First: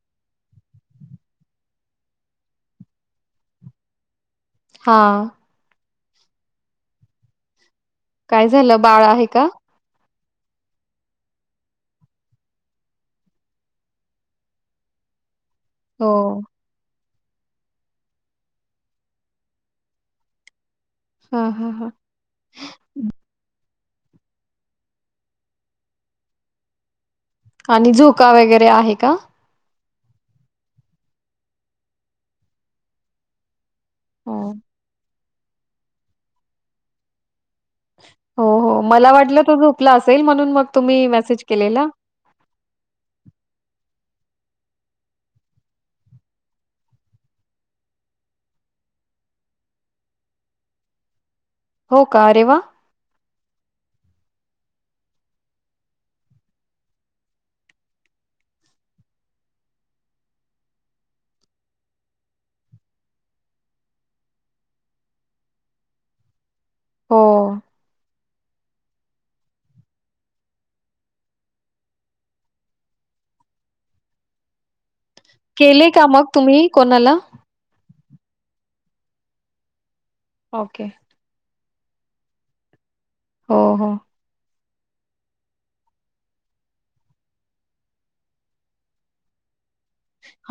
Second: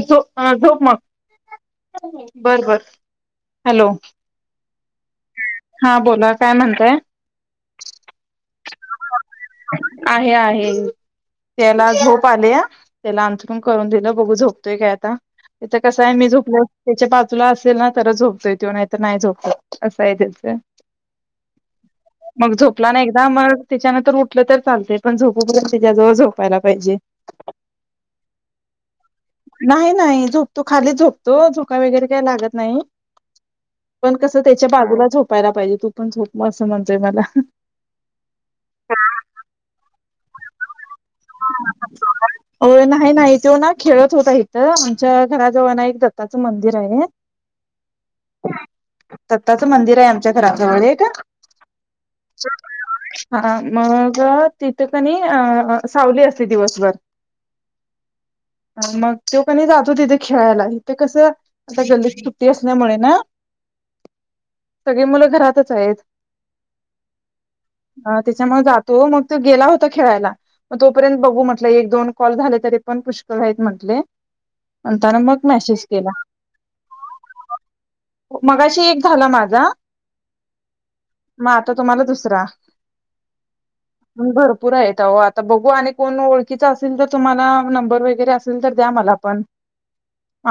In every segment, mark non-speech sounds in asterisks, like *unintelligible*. झ झोप मग बर बर हॅलो हा हा बोला काय म्हणताय काय झालं बाळ आहे का आहे आहे त्याला झोप आले या त्याला अंथरण करून दिलं बघू झोपतोय काय आता त्याच कसं हो आहे मी झोपले होते त्याच्या बाजू तुला असेल ना तरच झोपतोय तो नाहीतर नाही झोपत असं आहे त्याचं हा हा हा मग झोपला ना एकदा मग त्याच्यानंतर उठलं तर चालत पण झोप त्याच्या जवळ झोपायला पाहिजे आणि झोका वगैरे आहे का? नाही नाही झोपतो खाली झोपतो झोका वगैरे काही लागत नाही पण हो कसं त्याच्या बाजूलाच होत पाय पाहिजे तू पण झोप असं म्हणतय मला हो हो मला वाटलं त झोपला असेल म्हणून मग तुम्ही मेसेज केलेला होत इथ आमच्या घराजवळ ना एक दत्ताचं मंदिर आहे दत्ताचं मंदिर आहे आमच्या घराजवळ एक हो का अरे वा मग तिथे कणी सावली असते दिवसभर मग तो कनी जातो तिथे खेळायला गल्लीत तट्टी असल्यामुळे ना सगळे मुलं घरातच आहेत हो त्याच्यामुळे जातो मग तो गेला होता खेळायला मग तोपर्यंत बघू म्हटलं एक दोन कॉल झाले तरी पण पुष्कळहत म्हटले म्हणताना मग मेसेज केले का केला मग तुम्ही कोणाला मगाशी एक झाला माझा ओके म आता तुम्हाला दुसरा हो हो पुरा येत आता बघू आणि कोण ओळखीचा असेल तर तुम्हाला नंबर वगैरे असेल तर द्या मला पण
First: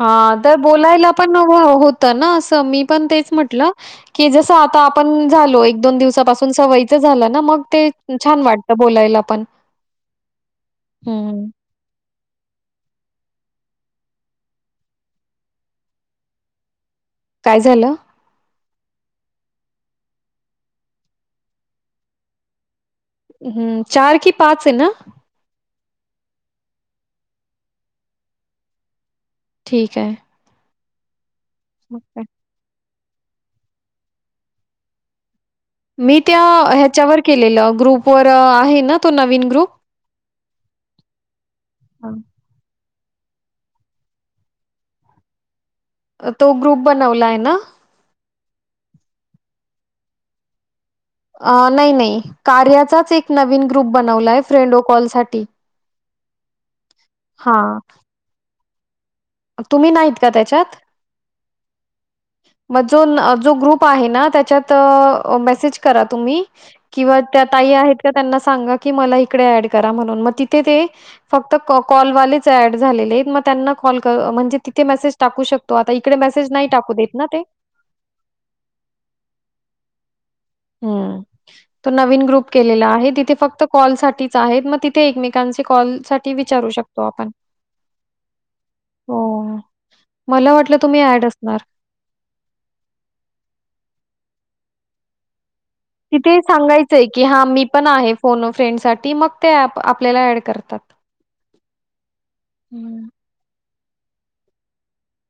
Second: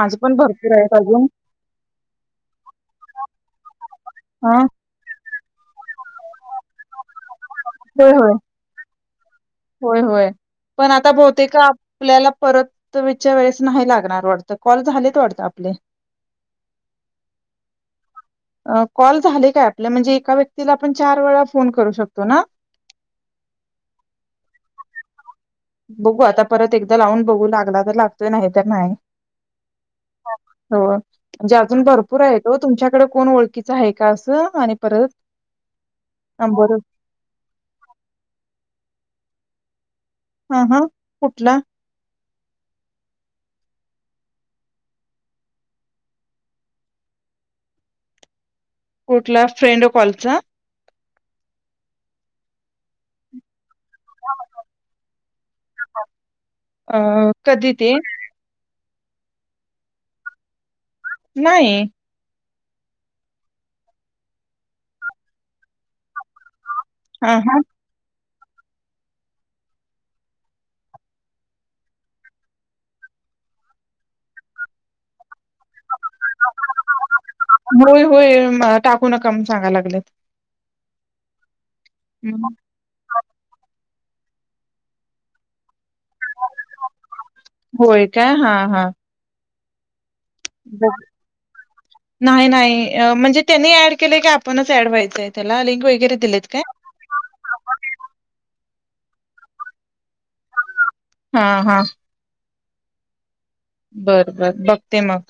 हा पण तर भरपूर आहेत बोलायला अजून पण होत *unintelligible* ना असं मी पण तेच म्हटलं की जसं हा आता आपण झालो एक दोन दिवसापासून सवयचं झालं ना मग ते होय होय छान वाटतं बोलायला पण होय होय पण आता बोते हम्म का आपल्याला परत विच्या वेळेस नाही लागणार वाटत कॉल झालेत वाटत आपले काय झालं कॉल झाले काय आपल्या म्हणजे एका व्यक्तीला आपण चार वेळा फोन करू शकतो ना हम्म चार की पाच आहे ना बघू आता परत एकदा लावून बघू लागला तर लागतोय नाही तर नाही ठीक आहे हो म्हणजेजून मग काय भरपूर आहे तुमच्या तकड कोण ओळखीच आहे का असं आणि परत मी त्या नंबर ह्याच्यावर केलेलं ग्रुपवर आहेन तो नवीन ग्रुप हा हा कुठला हां. तो ग्रुप बनवला आहे ना कुठला फ्रेंडो कॉलचा अ नाही नाही कार्याचाच एक नवीन ग्रुप बनवलाय फ्रेंड अ कॉल साठी अ कधी ते तुम्ही नाहीत का त्याच्यात नाही मग जो जो ग्रुप आहे ना त्याच्यात मेसेज करा तुम्ही किंवा हा त्या हा ताई आहेत का त्यांना सागा मला इकडे ऍड करा म्हणून मग तेथे ते फक्त कॉलवालेच ऍड झाले आहेत म्हणजे तिे *unintelligible* मेसेज टाू शकत होय होय टाकू नका सांगायला लागलेत हम्म *unintelligible* तो नवीन ग्रुप हं. केलेला आहे तिथे फक्त कॉलसाठी मग तिथे एकमेकांचे कॉल साठी विचारू शकतो आपण होय काय हा हा हो मला वाटलं तुम्ही ॲड असणार. नाही नाही म्हणजे त्यांनी ऍड केले क पणच ऍड व्हायचं तिथे सांगायचंय की हा मी पण आहे फोन फ्रेंडसाठी ती मग ते आपल्याला ऍड करतात हा हा हम्म बरं बर बघते मग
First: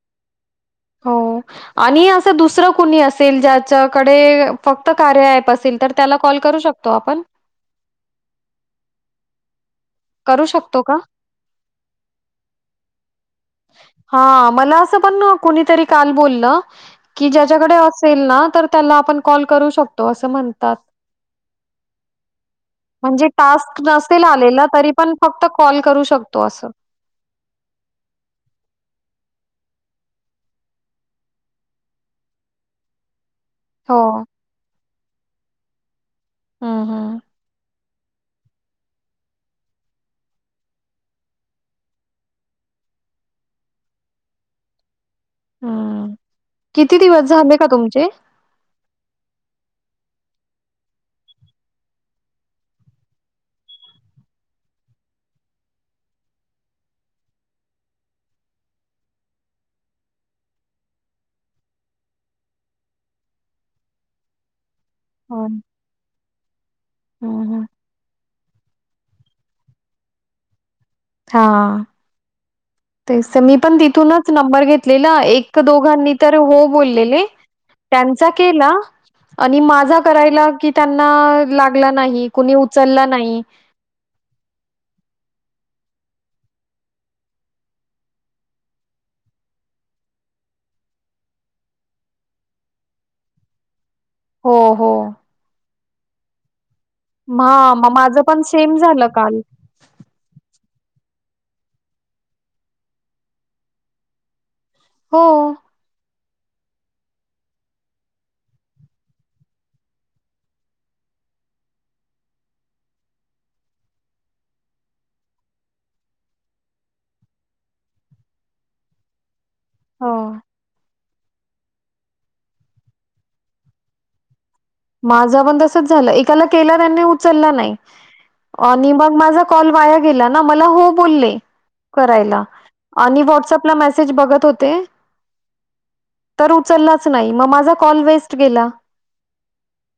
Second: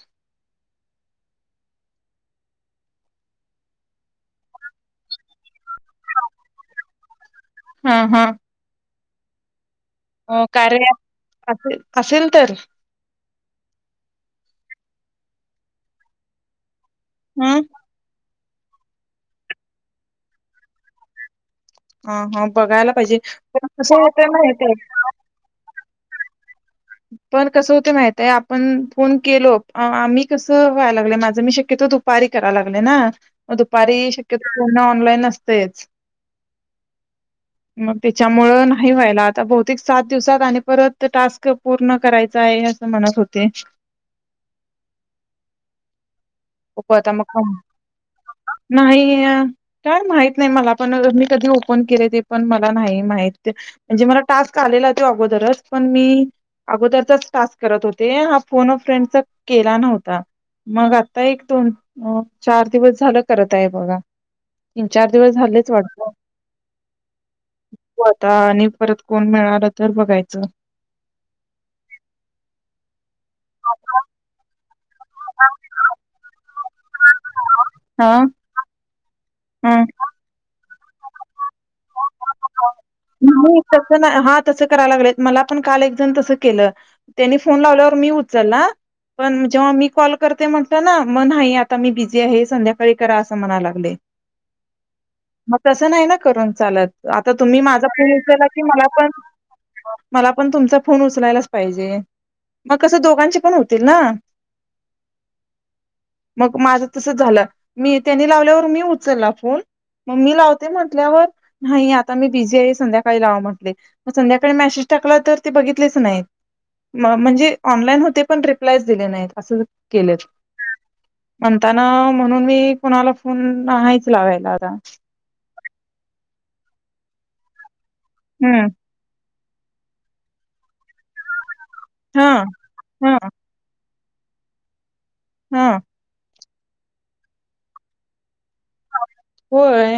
हो आणि असं दुसरं कुणी असेल ज्याच्याकडे फक्त कार्य ॲप असेल तर त्याला कॉल करू शकतो आपण हा हा करू शकतो कार्या का? ॲप असेल तर हा मला असं पण कुणीतरी काल बोलल कि हं ज्याच्याकडे असेल ना तर त्याला आपण कॉल करू शकतो अस म्हणतात ह हा बघायला पाहिजे म्हणजे टास्क कसे नसेल येत आलेला येत तरी पण फक्त कॉल करू शकतो असे पण कसं होते माहित आहे आपण फोन केलो आम्ही कसं व्हायला लागलं माझं मी शक्यतो दुपारी करायला लागल ना दुपारी हो. शक्यता को ऑनलाईन नसतेच हम् हम् मग त्याच्यामुं नाही व्हायला आता बहुतेक सात दिवसात आणि परत टास्क पूर्ण करायचं आहे असं म्हणत होते हम हो किती आता दिवस मग झाले का तुमचे नाही का माहित नाही मला पण मी कधी ओपन केले ते पण मला नाही माहित म्हणजे मला टास्क आलेला तो अगोदरच पण मी अगोदरचाच टास्क करत होते हा फोन ऑफ फ्रेंडचा केला नव्हता मग आता आता एक दोन चार दिवस झालं करत आहे बघागा तीन चार दिवस हो. झालेच वाटते बघू हं, हं. आता आणि परत कोण मिळालं तर बघायचं हा ते मी पण तिथूनच नंबर घेत एक दोघांनी तर हो बोललेले हा त्यांचा केला आणि माझा हा करायला कि त्यांना लागला नाही कुणी उच नाही तस नाही हा तस करायला लागले मला पण काल एक तस केलं त्यांनी फोन लावल्यावर मी उचलला पण जेव्हा मी कॉल करते म्हटलं ना मग नाही आता मी बिझी आहे संध्याकाळी करा असं म्हणा लागले हो हो मग तसं नाही ना करून चालत आता तुम्ही हां, माझ मग माझं पण सेम झालं काल. मण म पण त फोन उचलायलाच पाहिजे मग कसं दोघांचे पण होतील ना हो मग माझं तस झालं मी त्यानी लावल्यावर मी उचलला फोन मग मी लावते म्हटल्यावर नाही आता मी बिझी आहे संध्याकाळी लावा म्हटले संध्याकाळी मेसेज टाकला तर ते बघितलेच नाहीत म्हणजे ऑनलाईन होते पण रिप्लाय दिला नाही असं झालं हो. केलेच म्हणताना म्हणून मी कोणाला फोन नाहीयच लागयला माझा ब तसच झालं एकाला केला त्यांनी उचलला नाही हम्म आणि मग माझा कॉल वाया गेला ना मला हो बोलले हा करायला हा आणि व्हॉट्सअपला मेसेज सेज बघत होते. हम्म. तर उचललाच नाही मग माझा कॉल वेस्ट गेला. होय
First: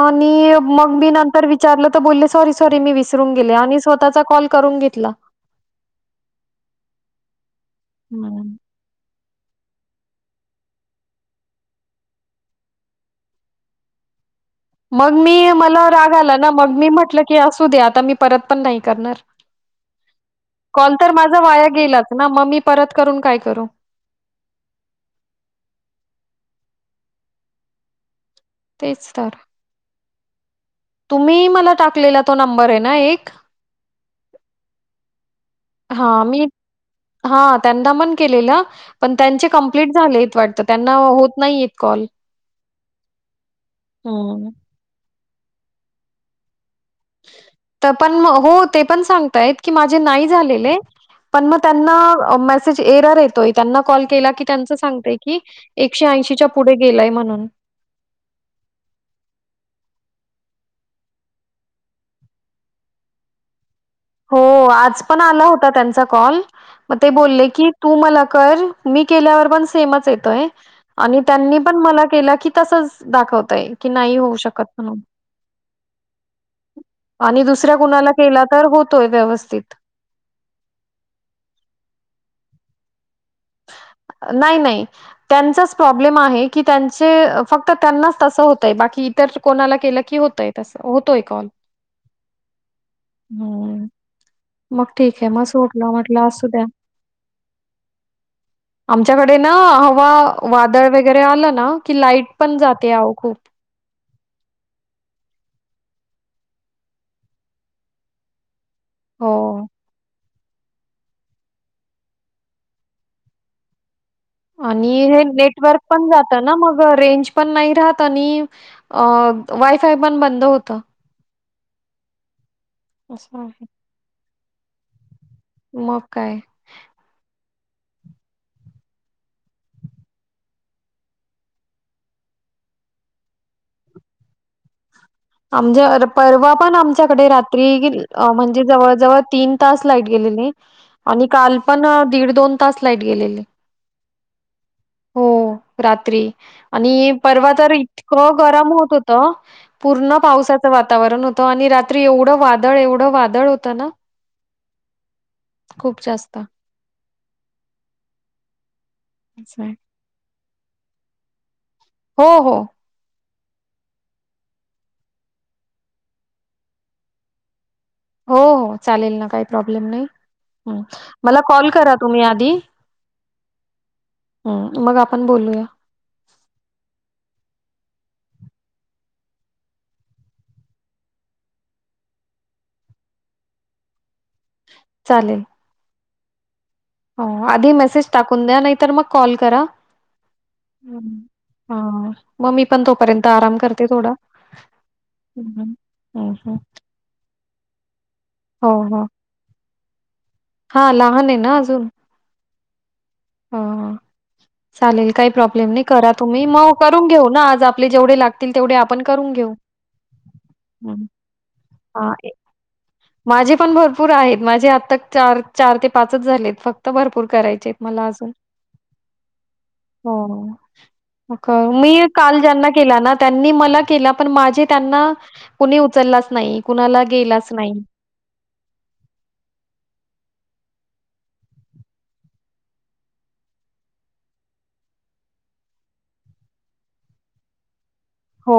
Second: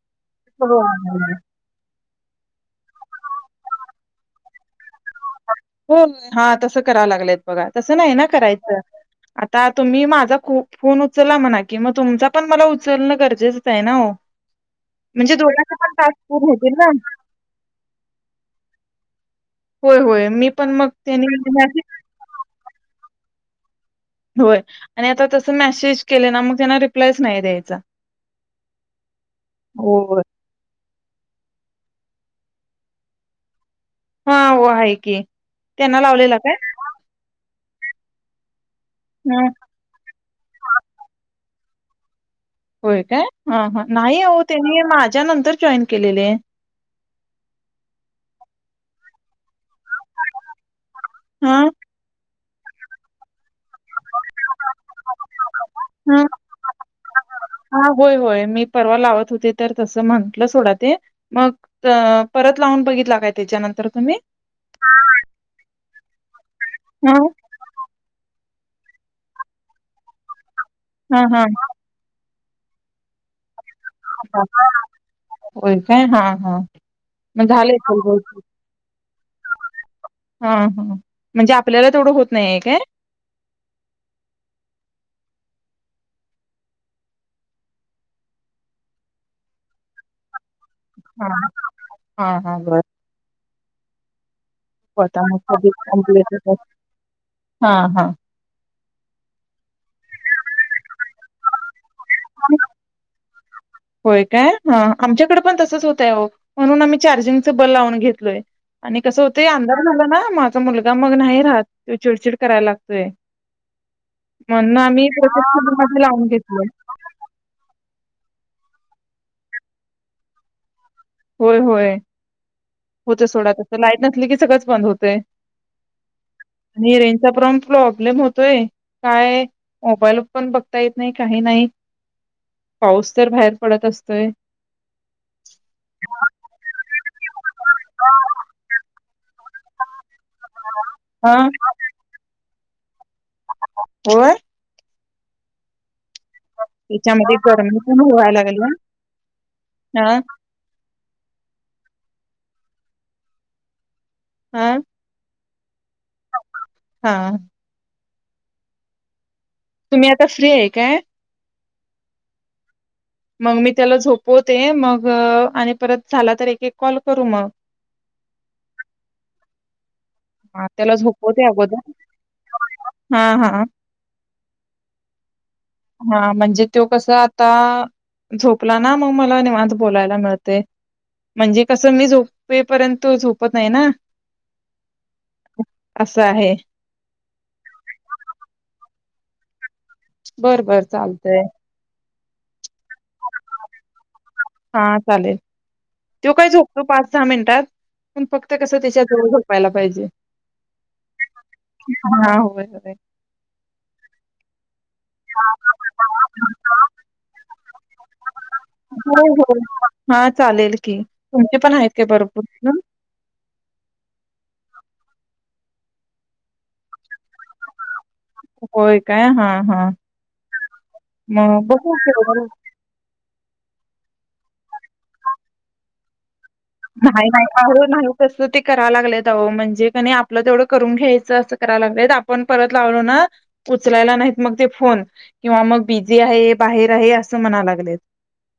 आणि मग मी हो नंतर विचारलं त बोलले सॉरी सॉरी मी विसरून गेले आणि स्वतःचा कॉल करून घेतला. हो हा तसं करावं लागलंत बघा तस नाही ना हम्म. करायचं. आता तुम्ही माझा फोन उचलला म्हणा की मग तुमचा पण मला उचलणं गरजेचंच आहे ना हो मग मी म्हणजे दोघांचे मला पण राग टास्क आला पूर्ण ना मग होतील मी म्हटलं की असू दे आता मी परत पण नाही करणार. होय होय मी पण मग कॉल तर त्यांनी माझा वाया गेलाच ना मग मी परत करून काय करू. होय आणि आता तस मेसेज केले ना मग त्यांना रिप्लायच नाही द्यायचा. तेच तर. हो तुम्ही मला टाकलेला तो नंबर आहे ना एक हा हो आहे की त्यांना ह लावलेला मी काय हा त्यांना मन केलेलं पण ह त्यांचे कंप्लिट झाले वाटतं त्यांना होत नाही येत कॉल. होय काय हा हा नाही हो हं. तेनी माझ नंतर जॉईन केलेले. तर पण हो ते पण सांगतायेत की माझे नाही झालेले पण हां. म त्यांना मल असच एरर येतोय. त्यांना कॉल केला की त्याच सांगतय की एकशे हां. ऐशीच्या पुढे गेलय म्हणून हां, होय, कुठले सोड ते मग परत लावून बघित काय त्याच्यानंतर तुम्ही? हो आज पण आला होता त्यांचा कॉल मग ते हां. बोलले की तू मला कर मी केल्यावर पण सेमच येतोय आणि हां, हां. त्यांनी पण मला केला की तसच दाखवतय. की नाही होऊ शकत म्हणून होय काय? हां, हां. आणि दुसऱ्या कुणाला केला तर हो हा हा म्हणजे आपल्याला तेवढं होत नाही काय. नाही नाही त्यांचाच प्रॉब्लेम आहे की त्यांचे फक्त त्यांनाच तसं होतय बाकी इतर कोणाला केलं की होतय. तस होतोय हां. कॉल हां, हो. *inaudible* द्या. हा हा आमच्याकडे ना हवा वादळ वगैरे आलं ना की लाईट पण जाते अहो खूप होय काय ह आमच्याकडे पण तसच होतय अहो म्हणून आम्ही चार्जिंगच बल लावून घेतलोय आणि कसं होते हो. अंधार झाला ना माग मुलगा मग नाही राहत त चिडचिड करायला लागतोय म्हणून आणि आम्ही हे नेटवर्क पण लावून जात ना घेतलोय मग रेंज पण नाही राहत आणि अ वायफाय पण बंद होतं होय होय होत असं सोडा आहे. तसं लाईट नसली की सगळंच बंद होतय मग काय पण प्रॉब्लेम होतोय काय मोबाईल पण बघता येत नाही काही नाही पाऊस तर बाहेर पडत असतोय आमच्यावर परवा पण आमच्याकडे रात्री म्हणजे जवळ जवळ तीन तास लाईट गेलेली आणि हा काल पण दीड दोन आताच लाईट गेलेली होय हो रात त्रि आणि त्याच्यामध्ये परवा तर गरमी पण इतकं व्हायला गरम लागल्या होत होत पूर्ण हा पावसाचं वातावरण होतं आणि रात्री एवढं वादळ एवढं वादळ होतं ना हं खूप जास्त असं आहे. तुम्ही आता फ्री आहे काय हो हो मग मी त्याला झोपवते मग आणि परत झाला तर एक एक कॉल करू मग हो हो चालेल ना काही प्रॉब्लेम हा, नाही त्याला मला झोपवते कॉल अगोदर करा तुम्ही आधी हा हा म आपण बोलूया हा म्हणजे तो कस आता झोपला ना मग मला निवान्त बोलायला मिळतय म्हणजे कसं मी झोपेपर्यंत झोपत नाही ना चालेल असं आहे हो आधी मेसेज टाकून द्या नाहीतर मग कॉल करा बर बर चालतंय मग्मीी पण तोपर्यंत आराम करते थोडा हा चालेल हं, हं. त हं, *unintelligible* काय हं. झोपतो पाच सहा मिनिटात पण फक्त हो कसं त्याच्या हो *unintelligible* जवळ झोपायलात पाहिजे हा लहान आहे ना अजून ह हा हा चालेल काही प्रॉब्लेम नाही करा तुम्ही मग करून घेऊ ना आज आपले जेवढे लागतील तेवढे आपण होय करून घेऊ होय हा चालेल की तुमचे पण आहेत काय भरपूर जण? माझे पण भरपूर आहेत माझे आत्ता चार चार ते पाचच झालेत फक्त भरपूर करा होय काय हा हा म मग बघू मी काल तेवढं जना के त्यांनी मला केला पण माझे त्यांना कुणी उचललाच नाही कुणाला नाही नाही गेलाच आ नाही तस ते कराव लागलेत अह म्हणजे क आपलं तेवढं करून घ्यायचं असं कराय लागलेत आपण परत लावलो ना उचलायला नाहीत मग ते फोन किंवा मग बिझी आहे बाहेर आहे असं म्हणा लागलेत हो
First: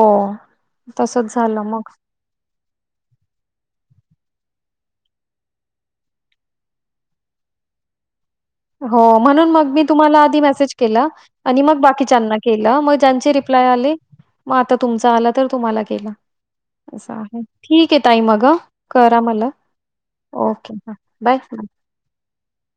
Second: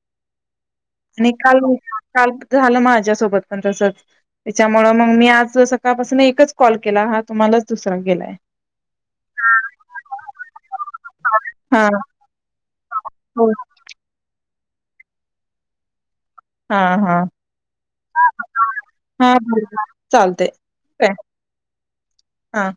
आणि तसच काल झालं मग काल झालं माझ सोबत पण तस त्याच्यामुळे मग मी आज सकाळपासून एकच कॉल केला हा तुम्हालाच दुसरा गेलाय हो म्हणून मग मी तुम्हाला आधी मेसेज केला आणि मग हा बाकीच्याना केला चांची *unintelligible* हो रिप्लाय आली मग आता तुमचा आला तर तुम्हाला ग केला हा हा आहे ठीक आहे ताई मग करा हा मला बरोबर चालतय ओके ह काय बाय हा